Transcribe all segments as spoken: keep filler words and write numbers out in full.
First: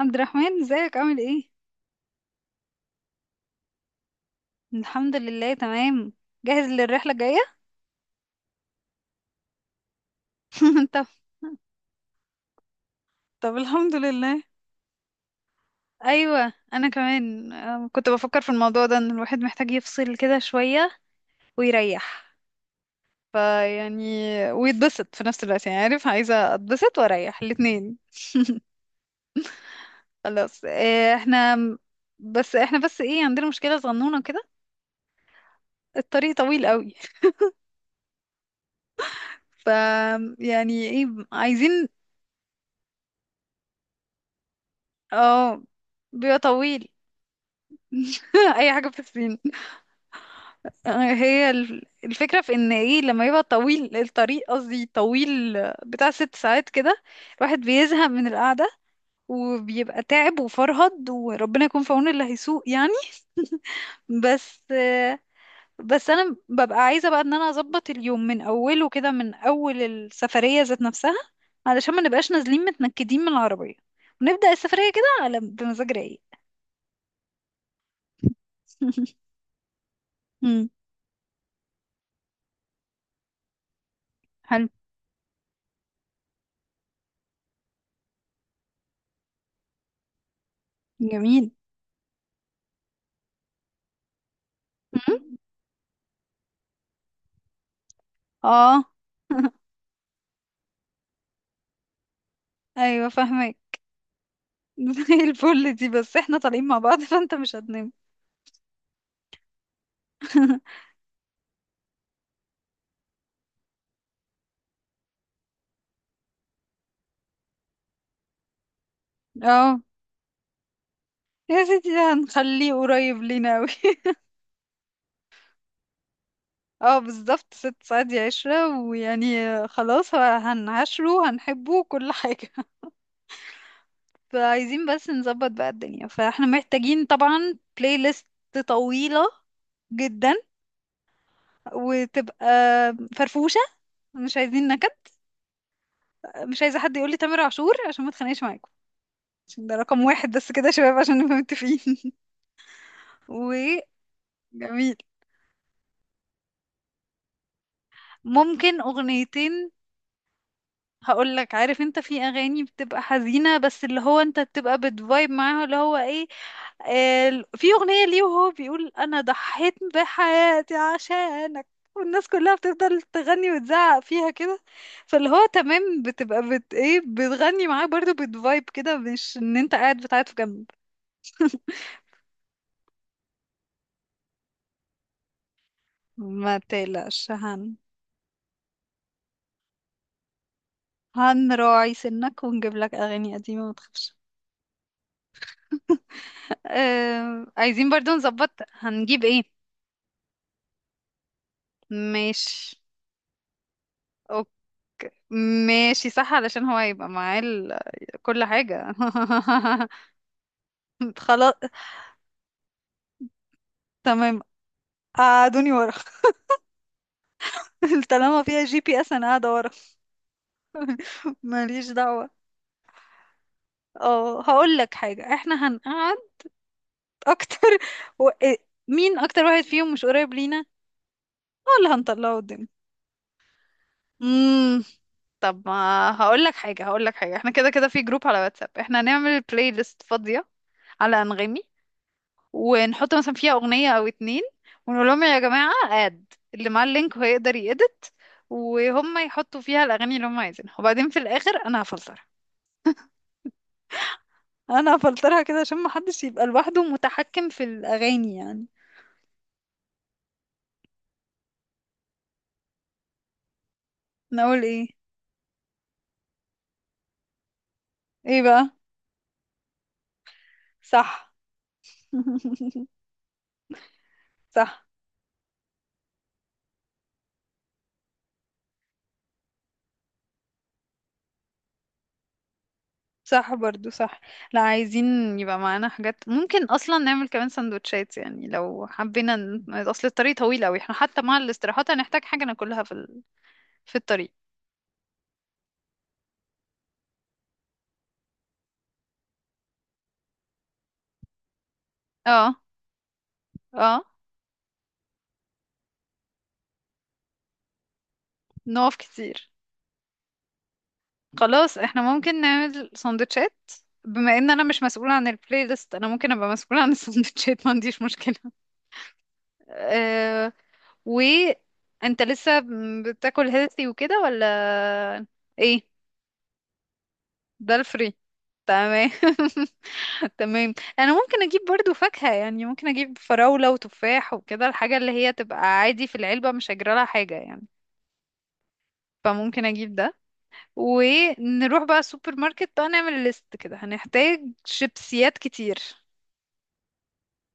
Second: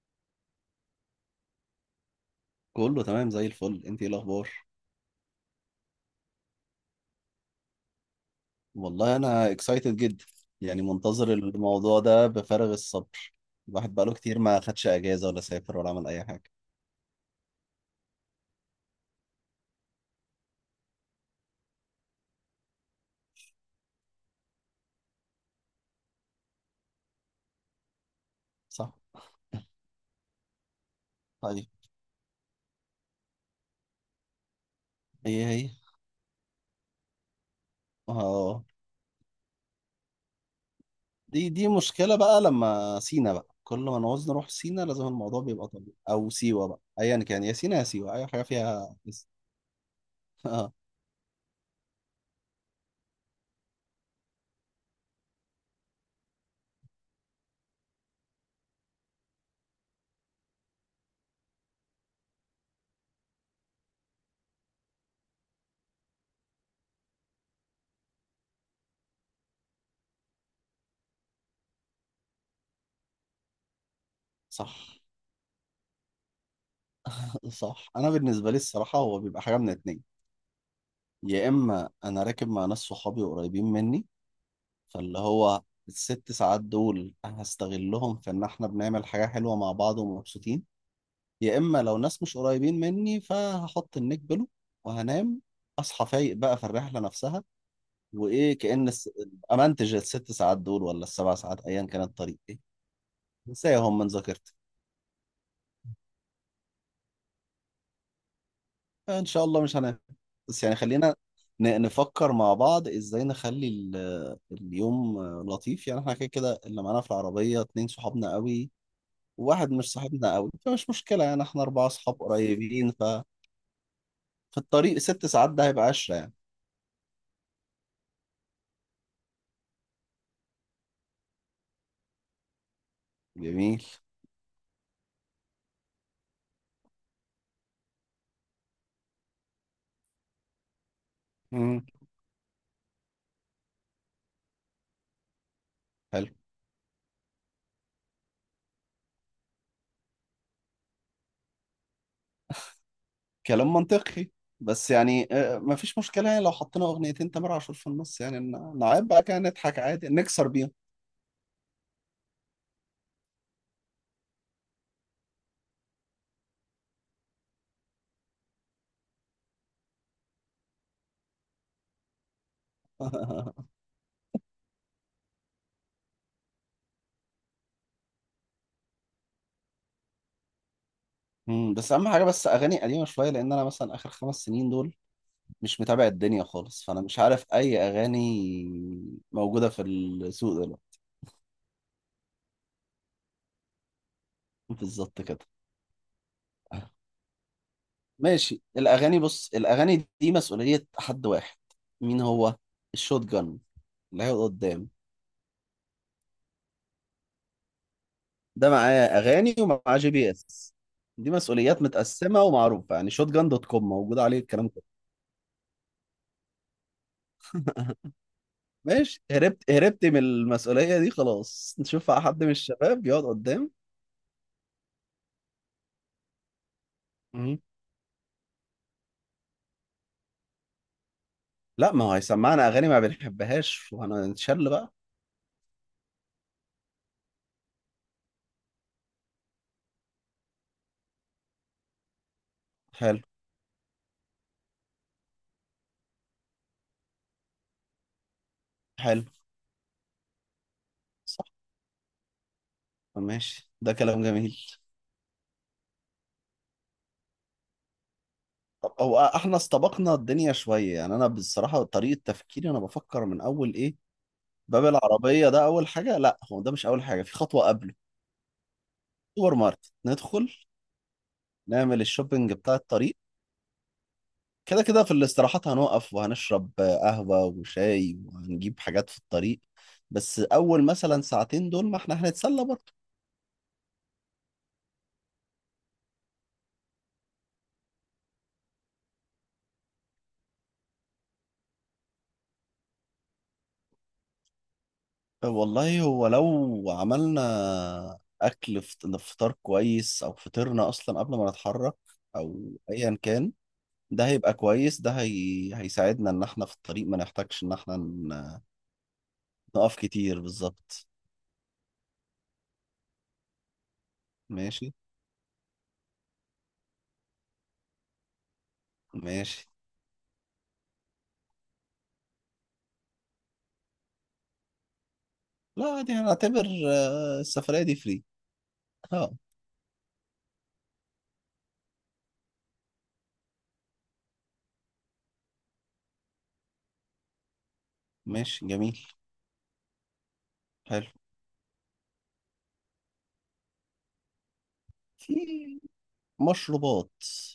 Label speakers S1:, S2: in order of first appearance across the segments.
S1: عبد الرحمن، ازيك؟ عامل ايه؟
S2: كله تمام زي الفل. انت ايه الاخبار؟
S1: الحمد لله، تمام. جاهز للرحله الجايه؟
S2: والله انا اكسايتد جدا، يعني
S1: طب.
S2: منتظر الموضوع ده بفارغ الصبر.
S1: طب الحمد
S2: الواحد بقاله كتير
S1: لله.
S2: ما خدش اجازه ولا سافر ولا عمل اي حاجه.
S1: ايوه، انا كمان أم، كنت بفكر في الموضوع ده ان الواحد محتاج يفصل كده شويه ويريح فيعني ويتبسط في نفس الوقت. يعني عارف، عايزه اتبسط واريح الاتنين.
S2: صح.
S1: خلاص إيه، احنا
S2: طيب.
S1: بس احنا بس ايه، عندنا مشكله صغنونه كده.
S2: هي هي
S1: الطريق طويل قوي.
S2: اه.
S1: ف يعني ايه؟
S2: دي دي
S1: عايزين.
S2: مشكله بقى، لما سينا بقى كل ما نعوز نروح سينا لازم الموضوع
S1: اه،
S2: بيبقى طبيعي او
S1: بيبقى
S2: سيوه بقى،
S1: طويل.
S2: ايا كان يا سينا يا سيوه اي حاجه
S1: اي حاجه
S2: فيها
S1: في
S2: اس-
S1: الصين.
S2: اه.
S1: آه، هي ال- الفكرة في ان ايه، لما يبقى طويل الطريق، قصدي طويل بتاع ست ساعات كده، الواحد بيزهق من القعدة وبيبقى تعب وفرهد، وربنا يكون في عون اللي هيسوق يعني. بس. بس انا ببقى عايزة بقى ان انا اظبط اليوم من اوله كده، من اول السفرية ذات نفسها، علشان ما نبقاش نازلين متنكدين من العربية، ونبدأ
S2: صح
S1: السفرية كده على بمزاج رايق.
S2: صح، انا بالنسبه لي الصراحه هو بيبقى حاجه من اتنين.
S1: مم،
S2: يا اما انا راكب مع ناس صحابي قريبين مني،
S1: حلو.
S2: فاللي هو الست ساعات دول هستغلهم في ان احنا بنعمل حاجة حلوة مع بعض ومبسوطين.
S1: جميل.
S2: يا اما لو ناس مش قريبين مني فهحط النيك بلو
S1: مم.
S2: وهنام، اصحى فايق بقى في الرحلة نفسها، وايه
S1: اه.
S2: كأن الس... امنتج الست ساعات دول ولا السبع ساعات، ايا كان الطريق ايه،
S1: ايوه فاهمك.
S2: انساهم من ذاكرتي.
S1: زي الفل. دي بس احنا طالعين مع بعض فانت مش هتنام.
S2: ان شاء الله مش هنام. بس يعني خلينا ن- نفكر مع بعض ازاي نخلي ال- اليوم لطيف، يعني احنا كده كده اللي معانا في العربية اتنين صحابنا قوي، واحد
S1: اه
S2: مش صاحبنا قوي فمش مشكلة، يعني احنا
S1: يا
S2: أربعة
S1: سيدي، ده
S2: أصحاب
S1: هنخليه
S2: قريبين.
S1: قريب
S2: ففي
S1: لينا اوي.
S2: الطريق ست ساعات ده هيبقى عشرة يعني.
S1: اه بالظبط، ست ساعات دي عشرة ويعني خلاص. هو- هنعاشره، هنحبه كل حاجة.
S2: جميل.
S1: فعايزين بس نظبط بقى الدنيا. فاحنا محتاجين طبعا بلاي ليست طويلة جدا،
S2: مم.
S1: وتبقى فرفوشة، مش عايزين نكد.
S2: حلو.
S1: مش عايزة حد يقولي تامر عاشور عشان ما اتخانقش معاكم، عشان ده رقم واحد بس كده يا شباب، عشان نبقى متفقين. و
S2: كلام منطقي. بس
S1: جميل.
S2: يعني آه، مفيش مشكلة يعني لو حطينا أغنيتين تامر عاشور في النص، يعني ن-
S1: ممكن
S2: نعيب بقى كده
S1: اغنيتين.
S2: نضحك عادي نكسر بيهم.
S1: هقول لك، عارف انت في اغاني بتبقى حزينه بس اللي هو انت بتبقى بتفايب معاها، اللي هو ايه، آه، في اغنيه ليه وهو بيقول انا ضحيت بحياتي عشانك، والناس كلها بتفضل تغني وتزعق فيها كده. فاللي هو تمام، بتبقى بت ايه، بتغني معاه برضو، بتفايب كده، مش ان انت قاعد بتعيط في جنب.
S2: مم، بس أهم حاجة بس أغاني قديمة شوية، لأن أنا مثلا آخر خمس سنين دول مش متابع الدنيا
S1: ما
S2: خالص، فأنا مش
S1: تقلقش
S2: عارف
S1: هن
S2: أي أغاني موجودة في السوق دلوقتي.
S1: هنراعي سنك ونجيب لك اغاني قديمه، ما تخافش.
S2: بالظبط كده.
S1: آه، عايزين برضو نظبط
S2: ماشي الاغاني.
S1: هنجيب ايه.
S2: بص الاغاني دي مسؤوليه حد واحد. مين هو؟
S1: ماشي.
S2: الشوت جن اللي هيقعد
S1: أوك-
S2: قدام.
S1: ماشي صح، علشان هو هيبقى معاه ال- كل
S2: ده معاه
S1: حاجة.
S2: اغاني ومعاه جي بي اس، دي
S1: خلاص
S2: مسؤوليات متقسمه ومعروفه، يعني شوت جن دوت كوم موجود
S1: تمام.
S2: عليه الكلام كله.
S1: قعدوني ورا. طالما فيها جي بي اس
S2: ماشي،
S1: انا قاعدة ورا.
S2: هربت هربت من المسؤوليه دي خلاص.
S1: ماليش
S2: نشوف بقى
S1: دعوة.
S2: حد من الشباب يقعد قدام.
S1: اه هقول لك حاجة، احنا هنقعد
S2: مم.
S1: اكتر. و... إيه، مين اكتر واحد فيهم مش قريب لينا، هو
S2: لا،
S1: اللي
S2: ما هو
S1: هنطلعه قدام.
S2: هيسمعنا اغاني ما بنحبهاش وهنتشل
S1: امم
S2: بقى.
S1: طب، ما هقول لك حاجة، هقول لك حاجة، احنا كده كده في جروب على واتساب، احنا هنعمل بلاي ليست فاضية على انغامي، ونحط
S2: حلو.
S1: مثلا فيها اغنيه او اتنين، ونقول لهم يا جماعه، اد اللي معاه اللينك هو يقدر يedit، وهم
S2: حلو.
S1: يحطوا فيها الاغاني اللي هم عايزينها، وبعدين في
S2: صح.
S1: الاخر انا هفلترها.
S2: ماشي، ده كلام جميل.
S1: انا هفلترها كده عشان محدش يبقى لوحده متحكم في الاغاني يعني.
S2: طب هو احنا استبقنا الدنيا شوية، يعني انا بصراحة طريقة تفكيري انا بفكر من اول ايه،
S1: نقول
S2: باب
S1: ايه؟
S2: العربية ده اول حاجة. لا، هو ده مش اول حاجة، في خطوة قبله.
S1: ايه بقى.
S2: سوبر ماركت ندخل،
S1: صح.
S2: نعمل الشوبينج بتاع الطريق. كده
S1: صح.
S2: كده في الاستراحات هنقف وهنشرب قهوة وشاي وهنجيب حاجات في الطريق، بس اول مثلا ساعتين دول ما احنا هنتسلى برضه.
S1: صح برضو صح. لا عايزين يبقى معانا حاجات، ممكن اصلا نعمل كمان سندوتشات، يعني لو حبينا ن- اصل الطريق طويل قوي، احنا حتى مع الاستراحات هنحتاج حاجة ناكلها في ال... في الطريق.
S2: والله هو لو عملنا اكل فط- فطار كويس، او فطرنا اصلا قبل ما نتحرك،
S1: اه.
S2: او ايا كان،
S1: اه.
S2: ده هيبقى كويس، ده هي... هيساعدنا ان احنا في الطريق ما نحتاجش ان احنا ن-
S1: نقف كتير.
S2: نقف كتير. بالظبط.
S1: خلاص احنا ممكن نعمل سندوتشات. بما ان انا مش
S2: ماشي.
S1: مسؤولة عن البلاي ليست، انا ممكن ابقى مسؤولة عن السندوتشات، ما عنديش مشكلة.
S2: ماشي.
S1: أه. و انت لسه بتاكل هيلثي وكده ولا ايه؟
S2: لا دي هنعتبر آه،
S1: ده
S2: السفرية دي
S1: الفري،
S2: فري.
S1: تمام.
S2: اه.
S1: تمام، انا ممكن اجيب برضو فاكهة، يعني ممكن اجيب فراولة وتفاح وكده، الحاجة اللي هي تبقى عادي في العلبة، مش هجرى لها حاجة يعني.
S2: ماشي جميل.
S1: فممكن اجيب ده.
S2: حلو.
S1: ونروح بقى السوبر ماركت بقى نعمل ليست، كده هنحتاج شيبسيات كتير.
S2: في مشروبات،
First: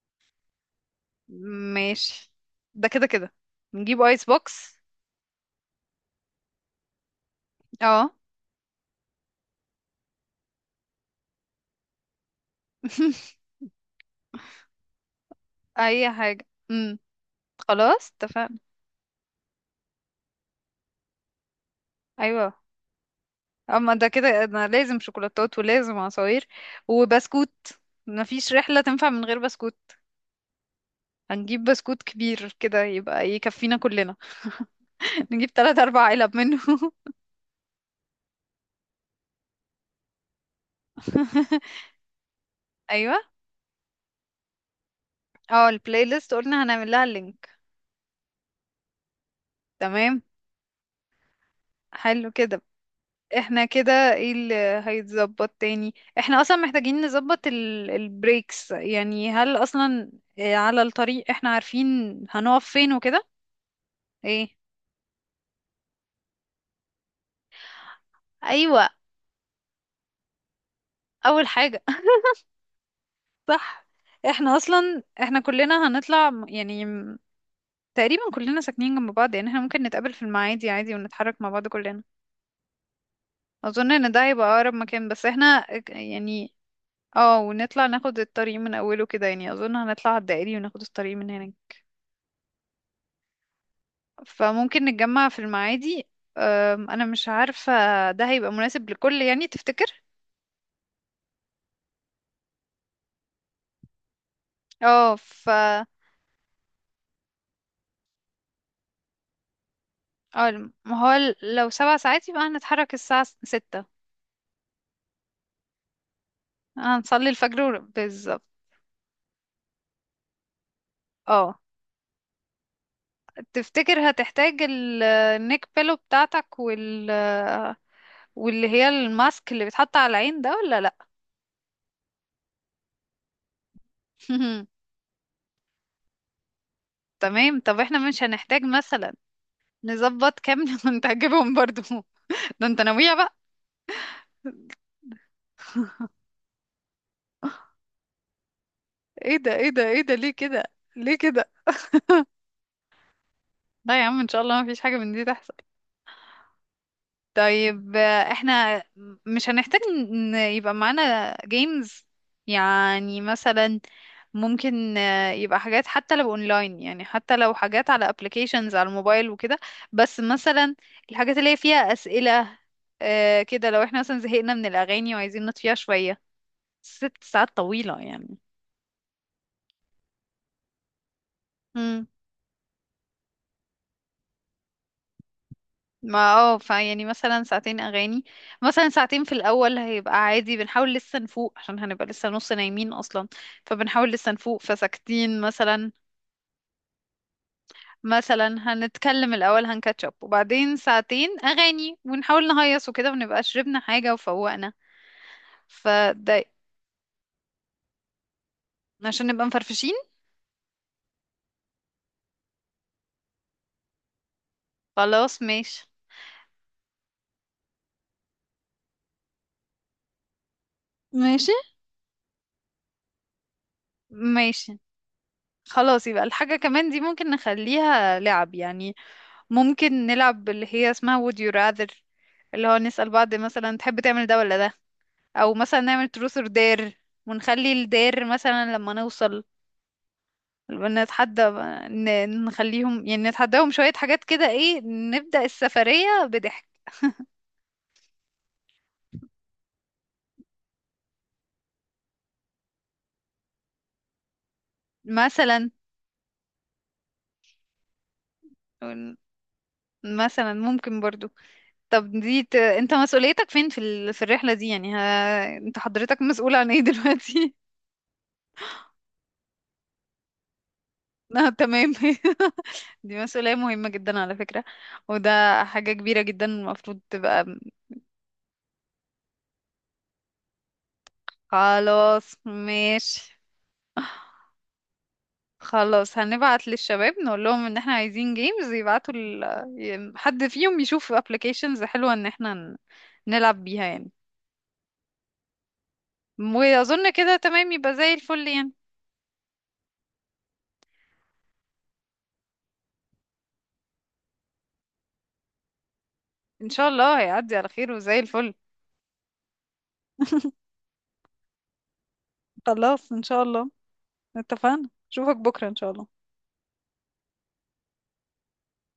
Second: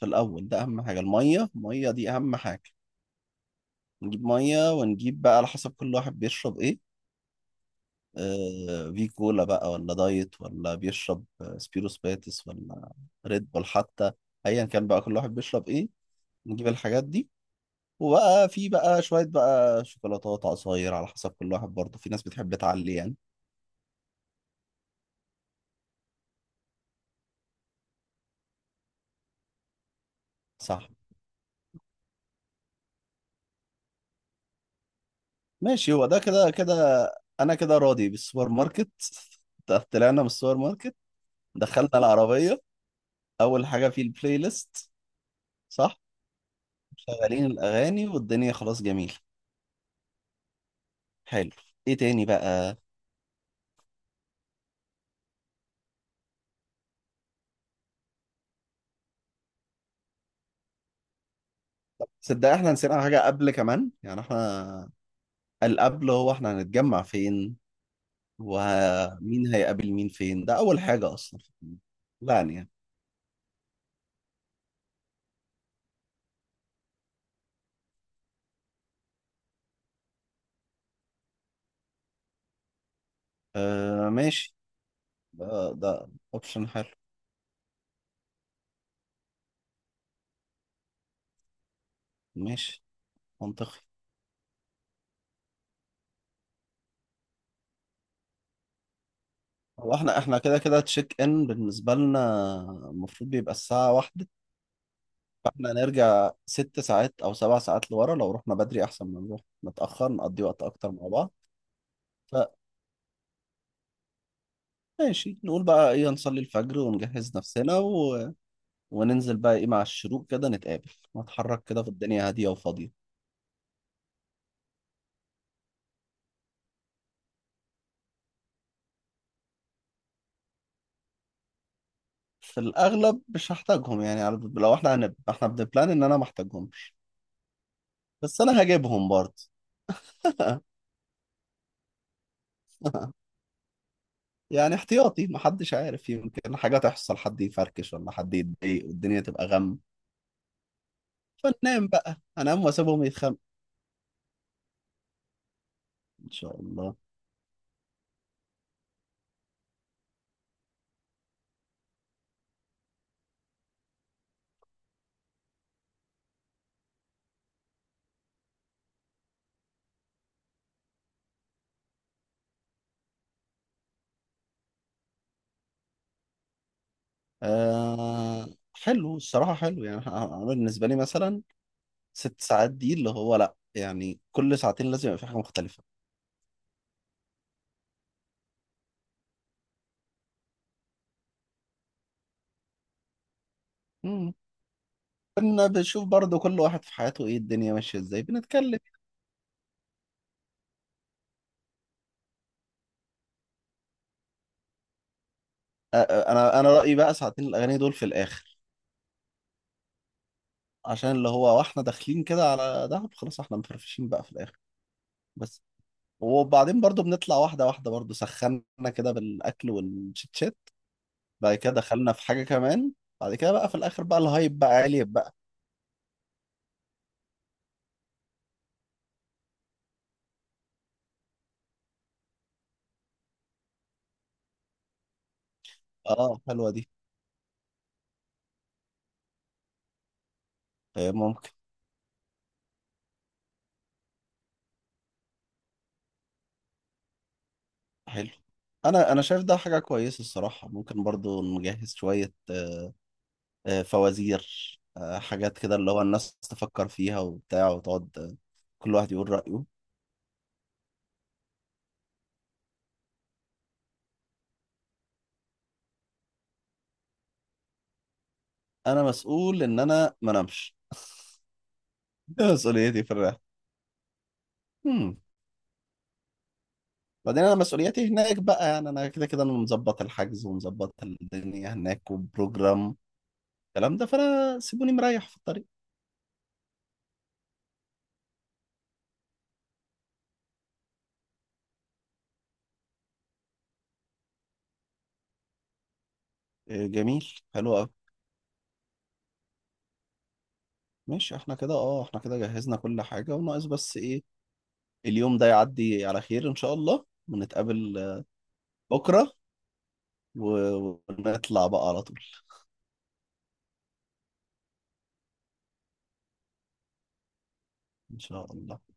S2: في الأول ده أهم حاجة، المية المية دي
S1: ماشي.
S2: أهم حاجة.
S1: ده كده كده نجيب ايس
S2: نجيب مية
S1: بوكس.
S2: ونجيب بقى على حسب كل واحد بيشرب إيه،
S1: اه.
S2: آه في كولا بقى ولا دايت، ولا بيشرب آه، سبيروس باتس، ولا ريد بول حتى، أيا كان بقى كل واحد بيشرب إيه
S1: اي حاجة.
S2: نجيب
S1: امم
S2: الحاجات دي.
S1: خلاص
S2: وبقى
S1: اتفقنا.
S2: في بقى شوية بقى شوكولاتات عصاير، على حسب كل واحد برضه في ناس
S1: ايوه.
S2: بتحب تعلي يعني.
S1: اما ده كده انا لازم شوكولاتات، ولازم عصاير، وبسكوت. مفيش رحلة تنفع من غير بسكوت.
S2: صح.
S1: هنجيب بسكوت كبير كده يبقى يكفينا كلنا. نجيب تلات
S2: ماشي
S1: اربع
S2: هو ده
S1: علب
S2: كده
S1: منه.
S2: كده، أنا كده راضي بالسوبر ماركت. طلعنا من السوبر ماركت، دخلنا العربية،
S1: ايوه.
S2: أول حاجة في البلاي ليست.
S1: اه،
S2: صح.
S1: البلاي ليست قلنا هنعمل لها
S2: شغالين
S1: اللينك.
S2: الأغاني والدنيا خلاص، جميل.
S1: تمام.
S2: حلو. إيه تاني
S1: حلو كده.
S2: بقى؟
S1: احنا كده ايه اللي هيتظبط تاني؟ احنا اصلا محتاجين نظبط ال- البريكس، يعني هل اصلا آه، على الطريق احنا عارفين
S2: صدق
S1: هنقف
S2: إحنا
S1: فين
S2: نسينا حاجة
S1: وكده؟
S2: قبل كمان، يعني
S1: ايه.
S2: إحنا القبل هو إحنا هنتجمع فين،
S1: ايوه
S2: ومين هيقابل مين فين، ده أول حاجة أصلا.
S1: اول حاجة.
S2: لا.
S1: صح. احنا اصلا، احنا كلنا هنطلع م- يعني م- تقريبا كلنا ساكنين جنب بعض، يعني احنا ممكن نتقابل في المعادي عادي، ونتحرك مع بعض كلنا. اظن
S2: آه
S1: ان ده هيبقى
S2: ماشي،
S1: اقرب مكان، بس احنا
S2: ده
S1: ك-
S2: ده
S1: يعني
S2: اوبشن حلو.
S1: اه، ونطلع ناخد الطريق من اوله كده، يعني اظن هنطلع على الدائري وناخد الطريق من هنا.
S2: ماشي، منطقي.
S1: فممكن نتجمع في المعادي. أم، انا مش عارفة، ده هيبقى مناسب لكل، يعني
S2: هو
S1: تفتكر؟
S2: احنا احنا كده كده تشيك ان بالنسبة لنا المفروض بيبقى الساعة واحدة،
S1: اه ف
S2: فاحنا
S1: اه،
S2: نرجع ست ساعات او سبع ساعات لورا، لو رحنا بدري احسن ما نروح متأخر نقضي وقت
S1: الم-
S2: اكتر
S1: ما
S2: مع
S1: هو
S2: بعض.
S1: ال- لو سبع ساعات يبقى هنتحرك الساعة س- ستة.
S2: فماشي نقول بقى ايه، نصلي الفجر
S1: هنصلي
S2: ونجهز
S1: الفجر ور-
S2: نفسنا و...
S1: بالظبط.
S2: وننزل بقى ايه مع الشروق، كده نتقابل
S1: اه،
S2: نتحرك كده في الدنيا هادية وفاضية.
S1: تفتكر هتحتاج ال- النيك بيلو بتاعتك وال، واللي هي الماسك اللي بيتحط على العين ده ولا لا؟
S2: في الاغلب مش هحتاجهم، يعني على- لو احنا هنبقى احنا بنبلان ان انا ما احتاجهمش،
S1: تمام. طب احنا مش
S2: بس
S1: هنحتاج
S2: انا هجيبهم
S1: مثلا
S2: برضه.
S1: نظبط كام. وانت هتجيبهم برضو؟ ده انت ناوية بقى.
S2: يعني احتياطي، محدش عارف، يمكن حاجة تحصل حد يفركش ولا حد يتضايق والدنيا
S1: ايه
S2: تبقى
S1: ده ايه
S2: غم،
S1: ده ايه ده ليه كده؟ ليه كده
S2: فننام بقى انام واسيبهم يتخانقوا.
S1: لا يا عم، ان شاء الله ما فيش حاجة من دي تحصل.
S2: ان شاء الله.
S1: طيب آه، احنا مش هنحتاج ان يبقى معانا جيمز يعني؟ مثلا ممكن آه، يبقى حاجات حتى لو اونلاين، يعني حتى لو حاجات على ابلكيشنز على الموبايل وكده، بس مثلا الحاجات اللي هي فيها أسئلة. آه، كده لو احنا مثلا زهقنا من الأغاني وعايزين نطفيها شوية. ست ساعات طويلة يعني.
S2: آه حلو، الصراحة حلو، يعني انا بالنسبة لي مثلا ست ساعات دي اللي هو، لا يعني كل ساعتين لازم يبقى في حاجة مختلفة.
S1: ما اه، فيعني مثلا ساعتين اغاني. مثلا ساعتين في الاول هيبقى عادي، بنحاول لسه نفوق، عشان هنبقى لسه نص نايمين اصلا، فبنحاول لسه
S2: مم.
S1: نفوق فساكتين
S2: كنا
S1: مثلا.
S2: بنشوف برضو كل واحد في حياته ايه الدنيا ماشية ازاي،
S1: مثلا
S2: بنتكلم.
S1: هنتكلم الاول، هنكاتشب، وبعدين ساعتين اغاني، ونحاول نهيص وكده، ونبقى شربنا حاجه وفوقنا،
S2: آه. آه،
S1: فده
S2: انا انا رأيي بقى ساعتين الاغاني دول في الاخر،
S1: عشان نبقى مفرفشين.
S2: عشان اللي هو واحنا داخلين كده على دهب خلاص احنا مفرفشين بقى في الاخر.
S1: خلاص
S2: بس
S1: ماشي.
S2: وبعدين برضو بنطلع واحدة واحدة، برضو سخنا كده بالأكل والشيتشات،
S1: ماشي.
S2: بعد كده دخلنا في حاجة كمان، بعد كده بقى في الآخر بقى الهايب بقى
S1: ماشي.
S2: عالي بقى.
S1: خلاص يبقى الحاجة كمان دي ممكن نخليها لعب يعني. ممكن نلعب اللي هي اسمها would you rather، اللي هو نسأل بعض مثلا تحب تعمل ده ولا ده، او مثلا نعمل
S2: اه
S1: truth or
S2: حلوة دي.
S1: dare، ونخلي الدير مثلا لما نوصل
S2: آه،
S1: نتحدى.
S2: ممكن.
S1: ن- نخليهم يعني نتحداهم شوية حاجات كده، ايه نبدأ السفرية بضحك.
S2: حلو. أنا أنا شايف ده حاجة كويسة الصراحة، ممكن برضو نجهز شوية آه، فوازير، آه، حاجات
S1: مثلا.
S2: كده اللي هو الناس تفكر فيها وبتاع، وتقعد آه، كل واحد يقول رأيه.
S1: مثلا ممكن برضو طب دي ت... انت مسؤوليتك فين في ال... في الرحلة دي يعني؟ ها... انت حضرتك مسؤول عن ايه دلوقتي؟
S2: أنا مسؤول إن أنا ما نمش.
S1: آه، تمام.
S2: ده مسؤوليتي في
S1: دي
S2: الرحلة.
S1: مسؤولية مهمة جدا على فكرة.
S2: Hmm.
S1: وده حاجة كبيرة جدا المفروض تبقى.
S2: بعدين انا مسؤولياتي هناك بقى، يعني انا كده كده انا مظبط الحجز ومظبط الدنيا هناك
S1: خلاص
S2: وبروجرام
S1: ماشي.
S2: الكلام ده، فانا سيبوني مريح في الطريق.
S1: خلاص هنبعت للشباب نقول لهم ان احنا عايزين جيمز، يبعتوا ال... ي- حد فيهم يشوف ابلكيشنز حلوة ان احنا ن- نلعب بيها يعني.
S2: إيه،
S1: واظن
S2: جميل
S1: كده تمام،
S2: حلو قوي.
S1: يبقى زي الفل يعني.
S2: ماشي احنا كده اه، احنا كده جهزنا كل حاجه وناقص بس ايه، اليوم ده يعدي على خير ان
S1: ان
S2: شاء
S1: شاء
S2: الله
S1: الله هيعدي على خير
S2: ونتقابل
S1: وزي
S2: آه،
S1: الفل.
S2: بكره، و- ونطلع بقى على طول.
S1: خلاص ان شاء الله. اتفقنا، اشوفك بكرة ان شاء الله.
S2: ان شاء الله.